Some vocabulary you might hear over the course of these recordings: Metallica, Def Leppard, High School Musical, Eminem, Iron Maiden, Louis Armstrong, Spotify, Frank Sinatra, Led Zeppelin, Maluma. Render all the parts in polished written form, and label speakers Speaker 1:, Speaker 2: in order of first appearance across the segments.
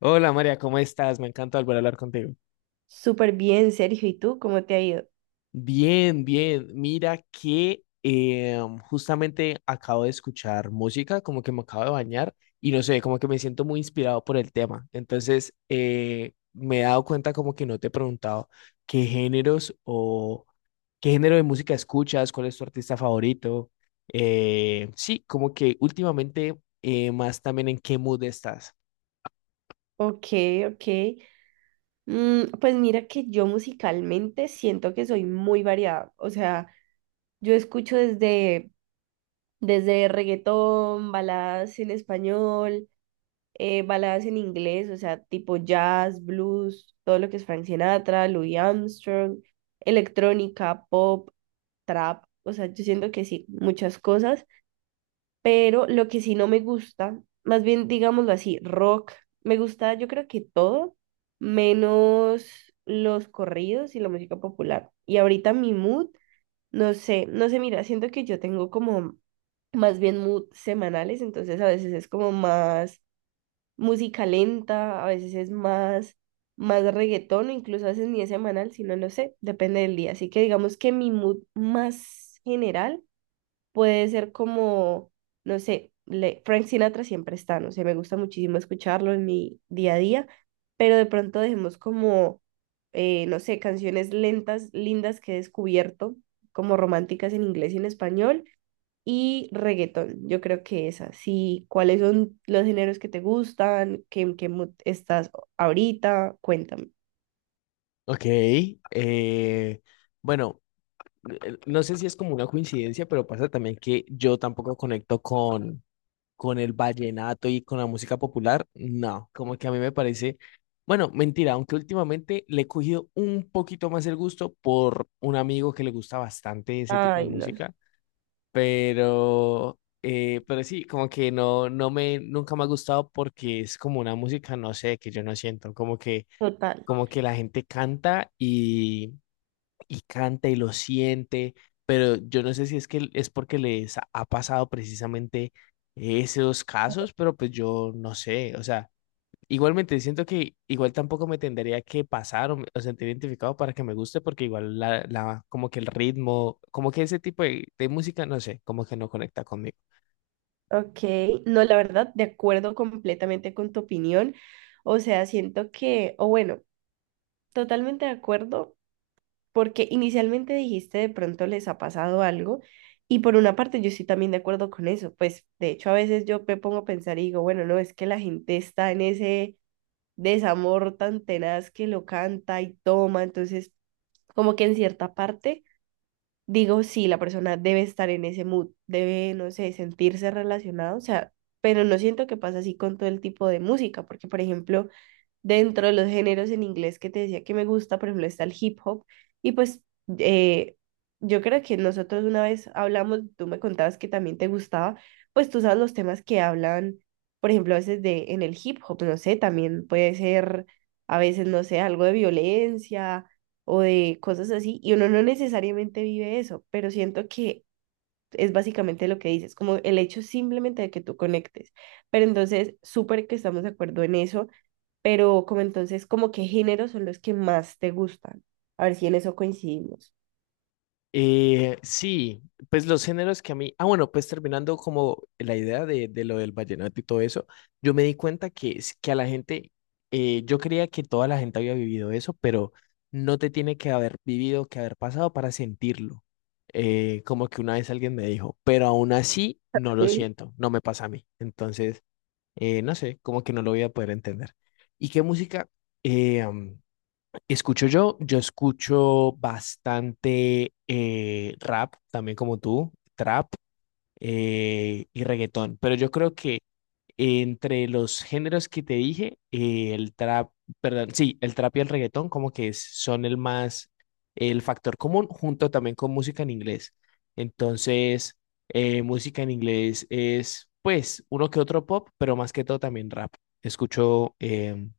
Speaker 1: Hola María, ¿cómo estás? Me encanta volver a hablar contigo.
Speaker 2: Súper bien, Sergio. ¿Y tú cómo te ha ido?
Speaker 1: Bien, bien. Mira que justamente acabo de escuchar música, como que me acabo de bañar y no sé, como que me siento muy inspirado por el tema. Entonces, me he dado cuenta como que no te he preguntado qué géneros o qué género de música escuchas, cuál es tu artista favorito. Sí, como que últimamente más también en qué mood estás.
Speaker 2: Ok, ok. Pues mira que yo musicalmente siento que soy muy variada. O sea, yo escucho desde reggaetón, baladas en español, baladas en inglés, o sea, tipo jazz, blues, todo lo que es Frank Sinatra, Louis Armstrong, electrónica, pop, trap. O sea, yo siento que sí, muchas cosas. Pero lo que sí no me gusta, más bien digámoslo así, rock, me gusta yo creo que todo, menos los corridos y la música popular. Y ahorita mi mood, no sé, no sé, mira, siento que yo tengo como más bien mood semanales, entonces a veces es como más música lenta, a veces es más reggaetón, o incluso a veces ni es semanal, sino no sé, depende del día. Así que digamos que mi mood más general puede ser como, no sé, Frank Sinatra siempre está, no sé, me gusta muchísimo escucharlo en mi día a día, pero de pronto dejemos como, no sé, canciones lentas, lindas que he descubierto, como románticas en inglés y en español, y reggaetón, yo creo que esas, sí, ¿cuáles son los géneros que te gustan? ¿Qué, en qué mood estás ahorita? Cuéntame.
Speaker 1: Ok. eh, bueno. No sé si es como una coincidencia, pero pasa también que yo tampoco conecto con el vallenato y con la música popular. No, como que a mí me parece, bueno, mentira, aunque últimamente le he cogido un poquito más el gusto por un amigo que le gusta bastante ese tipo de
Speaker 2: Ay, no,
Speaker 1: música, pero sí, como que no, no me, nunca me ha gustado porque es como una música, no sé, que yo no siento,
Speaker 2: total.
Speaker 1: como que la gente canta y canta y lo siente, pero yo no sé si es que es porque les ha pasado precisamente esos casos, pero pues yo no sé, o sea, igualmente siento que igual tampoco me tendría que pasar o, o sentir identificado para que me guste, porque igual la, como que el ritmo, como que ese tipo de música, no sé, como que no conecta conmigo.
Speaker 2: Ok, no, la verdad, de acuerdo completamente con tu opinión. O sea, siento que, o bueno, totalmente de acuerdo, porque inicialmente dijiste de pronto les ha pasado algo, y por una parte yo estoy también de acuerdo con eso. Pues de hecho, a veces yo me pongo a pensar y digo, bueno, no, es que la gente está en ese desamor tan tenaz que lo canta y toma, entonces, como que en cierta parte digo, sí, la persona debe estar en ese mood, debe, no sé, sentirse relacionado, o sea, pero no siento que pasa así con todo el tipo de música, porque, por ejemplo, dentro de los géneros en inglés que te decía que me gusta, por ejemplo, está el hip hop. Y pues eh, yo creo que nosotros una vez hablamos, tú me contabas que también te gustaba, pues tú sabes los temas que hablan, por ejemplo, a veces de en el hip hop, no sé, también puede ser a veces, no sé, algo de violencia o de cosas así. Y uno no necesariamente vive eso, pero siento que es básicamente lo que dices, como el hecho simplemente de que tú conectes. Pero entonces, súper que estamos de acuerdo en eso, pero como entonces, como qué géneros son los que más te gustan. A ver si en eso coincidimos.
Speaker 1: Sí, pues los géneros que a mí, ah bueno, pues terminando como la idea de lo del vallenato y todo eso, yo me di cuenta que, que a la gente, yo creía que toda la gente había vivido eso, pero no te tiene que haber vivido, que haber pasado para sentirlo. Como que una vez alguien me dijo, pero aún así no lo
Speaker 2: Sí.
Speaker 1: siento, no me pasa a mí. Entonces, no sé, como que no lo voy a poder entender. ¿Y qué música? Escucho yo, yo escucho bastante rap, también como tú, trap y reggaetón, pero yo creo que entre los géneros que te dije, el trap, perdón, sí, el trap y el reggaetón como que son el más, el factor común junto también con música en inglés. Entonces, música en inglés es pues uno que otro pop, pero más que todo también rap. Escucho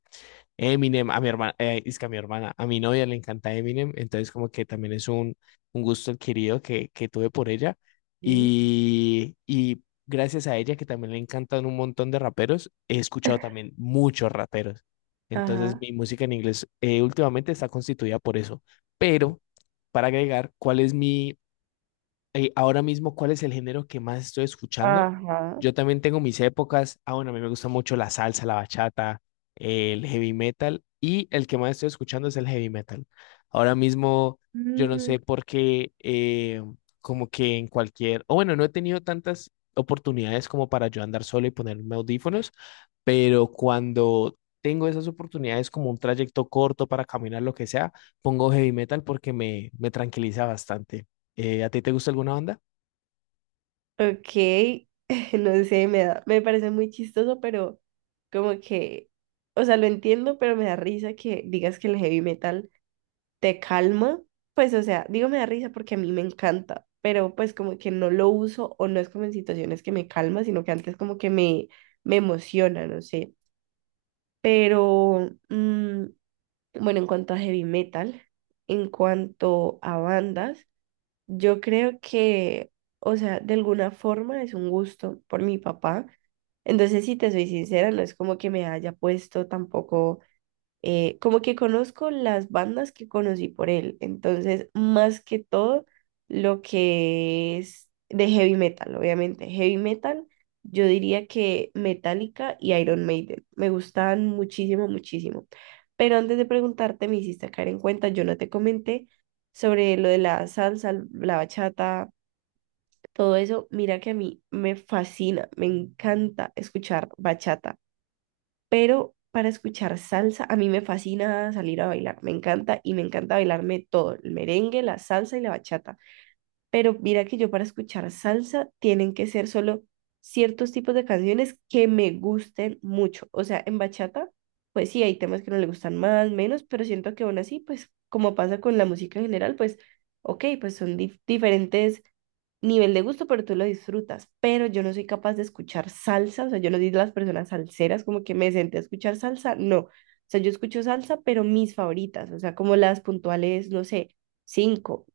Speaker 1: Eminem, a mi hermana, es que a mi hermana, a mi novia le encanta Eminem, entonces como que también es un gusto adquirido que tuve por ella
Speaker 2: Sí.
Speaker 1: y gracias a ella que también le encantan un montón de raperos, he escuchado también muchos raperos, entonces
Speaker 2: Ajá,
Speaker 1: mi música en inglés últimamente está constituida por eso, pero para agregar, ¿cuál es mi, ahora mismo, ¿cuál es el género que más estoy escuchando?
Speaker 2: ajá.
Speaker 1: Yo también tengo mis épocas. Ah, bueno, a mí me gusta mucho la salsa, la bachata, el heavy metal y el que más estoy escuchando es el heavy metal. Ahora mismo, yo no
Speaker 2: Mm,
Speaker 1: sé por qué, como que en cualquier, o bueno, no he tenido tantas oportunidades como para yo andar solo y ponerme audífonos, pero cuando tengo esas oportunidades como un trayecto corto para caminar, lo que sea, pongo heavy metal porque me tranquiliza bastante. ¿A ti te gusta alguna banda?
Speaker 2: ok, no sé, me da, me parece muy chistoso, pero como que, o sea, lo entiendo, pero me da risa que digas que el heavy metal te calma. Pues, o sea, digo me da risa porque a mí me encanta, pero pues como que no lo uso o no es como en situaciones que me calma, sino que antes como que me emociona, no sé. Pero, bueno, en cuanto a heavy metal, en cuanto a bandas, yo creo que, o sea, de alguna forma es un gusto por mi papá. Entonces, si te soy sincera, no es como que me haya puesto tampoco como que conozco las bandas que conocí por él, entonces más que todo lo que es de heavy metal, obviamente, heavy metal, yo diría que Metallica y Iron Maiden, me gustaban muchísimo, muchísimo. Pero antes de preguntarte, me hiciste caer en cuenta, yo no te comenté sobre lo de la salsa, la bachata, todo eso, mira que a mí me fascina, me encanta escuchar bachata, pero para escuchar salsa, a mí me fascina salir a bailar, me encanta y me encanta bailarme todo, el merengue, la salsa y la bachata. Pero mira que yo para escuchar salsa tienen que ser solo ciertos tipos de canciones que me gusten mucho. O sea, en bachata, pues sí, hay temas que no le gustan más, menos, pero siento que aún así, pues como pasa con la música en general, pues ok, pues son diferentes nivel de gusto, pero tú lo disfrutas. Pero yo no soy capaz de escuchar salsa, o sea, yo lo digo a las personas salseras, como que me senté a escuchar salsa, no. O sea, yo escucho salsa, pero mis favoritas, o sea, como las puntuales, no sé, cinco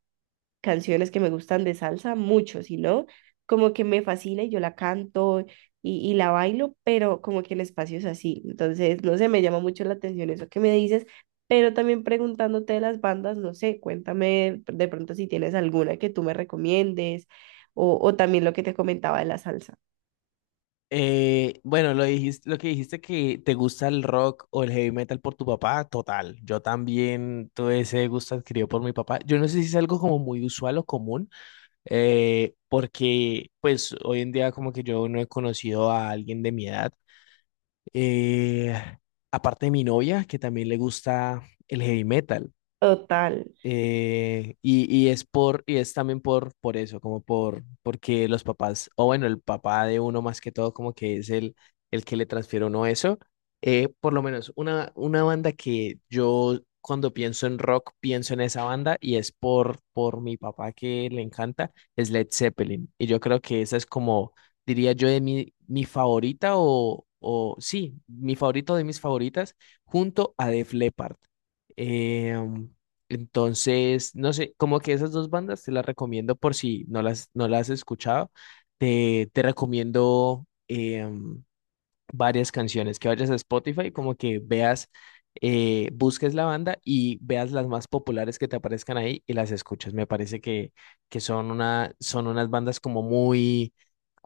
Speaker 2: canciones que me gustan de salsa, mucho, sino como que me fascina y yo la canto y la bailo, pero como que en espacios así. Entonces, no sé, me llama mucho la atención eso que me dices, pero también preguntándote de las bandas, no sé, cuéntame de pronto si tienes alguna que tú me recomiendes o también lo que te comentaba de la salsa.
Speaker 1: Bueno, lo dijiste, lo que dijiste que te gusta el rock o el heavy metal por tu papá, total. Yo también tuve ese gusto adquirido por mi papá. Yo no sé si es algo como muy usual o común, porque pues hoy en día como que yo no he conocido a alguien de mi edad. Eh, aparte de mi novia, que también le gusta el heavy metal.
Speaker 2: Total.
Speaker 1: Y es por, y es también por eso, como por, porque los papás, o bueno, el papá de uno más que todo, como que es el que le transfiere a uno eso. Por lo menos una banda que yo cuando pienso en rock, pienso en esa banda y es por mi papá que le encanta, es Led Zeppelin. Y yo creo que esa es como, diría yo, de mi, mi favorita o sí, mi favorito de mis favoritas, junto a Def Leppard. Em, entonces, no sé, como que esas dos bandas te las recomiendo por si no las, no las has escuchado. Te recomiendo varias canciones, que vayas a Spotify, como que veas, busques la banda y veas las más populares que te aparezcan ahí y las escuches. Me parece que son una, son unas bandas como muy,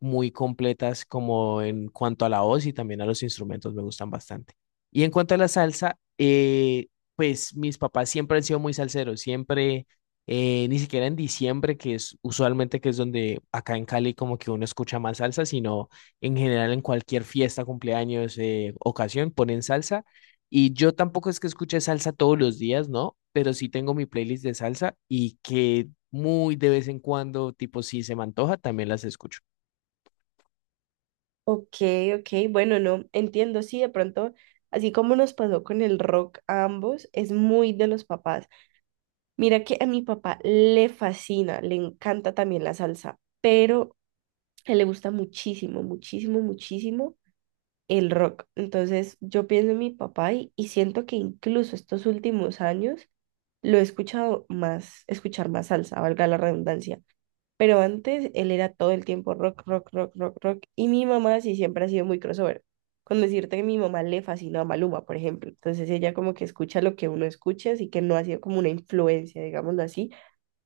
Speaker 1: muy completas como en cuanto a la voz y también a los instrumentos, me gustan bastante. Y en cuanto a la salsa, pues mis papás siempre han sido muy salseros, siempre... ni siquiera en diciembre, que es usualmente que es donde acá en Cali como que uno escucha más salsa, sino en general, en cualquier fiesta, cumpleaños, ocasión, ponen salsa. Y yo tampoco es que escuche salsa todos los días, ¿no? Pero sí tengo mi playlist de salsa y que muy de vez en cuando, tipo, si se me antoja, también las escucho.
Speaker 2: Ok, ok, bueno, no, entiendo, sí, de pronto, así como nos pasó con el rock a ambos, es muy de los papás. Mira que a mi papá le fascina, le encanta también la salsa, pero a él le gusta muchísimo, muchísimo, muchísimo el rock. Entonces yo pienso en mi papá y siento que incluso estos últimos años lo he escuchado más, escuchar más salsa, valga la redundancia. Pero antes él era todo el tiempo rock, rock, rock, rock, rock. Y mi mamá sí siempre ha sido muy crossover. Con decirte que mi mamá le fascina a Maluma, por ejemplo. Entonces ella como que escucha lo que uno escucha, así que no ha sido como una influencia, digámoslo así,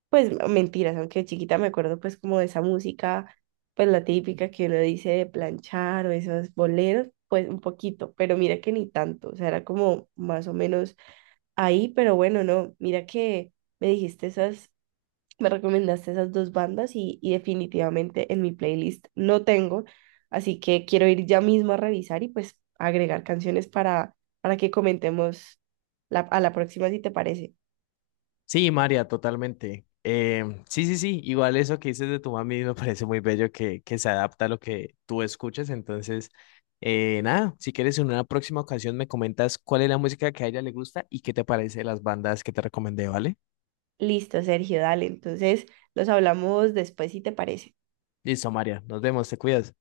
Speaker 2: pues mentiras, aunque de chiquita me acuerdo pues como de esa música, pues la típica que uno dice de planchar o esos boleros, pues un poquito, pero mira que ni tanto, o sea, era como más o menos ahí, pero bueno, no, mira que me dijiste esas, me recomendaste esas dos bandas y definitivamente en mi playlist no tengo, así que quiero ir ya mismo a revisar y pues agregar canciones para que comentemos la, a la próxima si te parece.
Speaker 1: Sí, María, totalmente. Sí, sí, sí, igual eso que dices de tu mami me parece muy bello que se adapta a lo que tú escuchas. Entonces, nada, si quieres en una próxima ocasión me comentas cuál es la música que a ella le gusta y qué te parece las bandas que te recomendé, ¿vale?
Speaker 2: Listo, Sergio, dale. Entonces, los hablamos después si te parece.
Speaker 1: Listo, María. Nos vemos, te cuidas.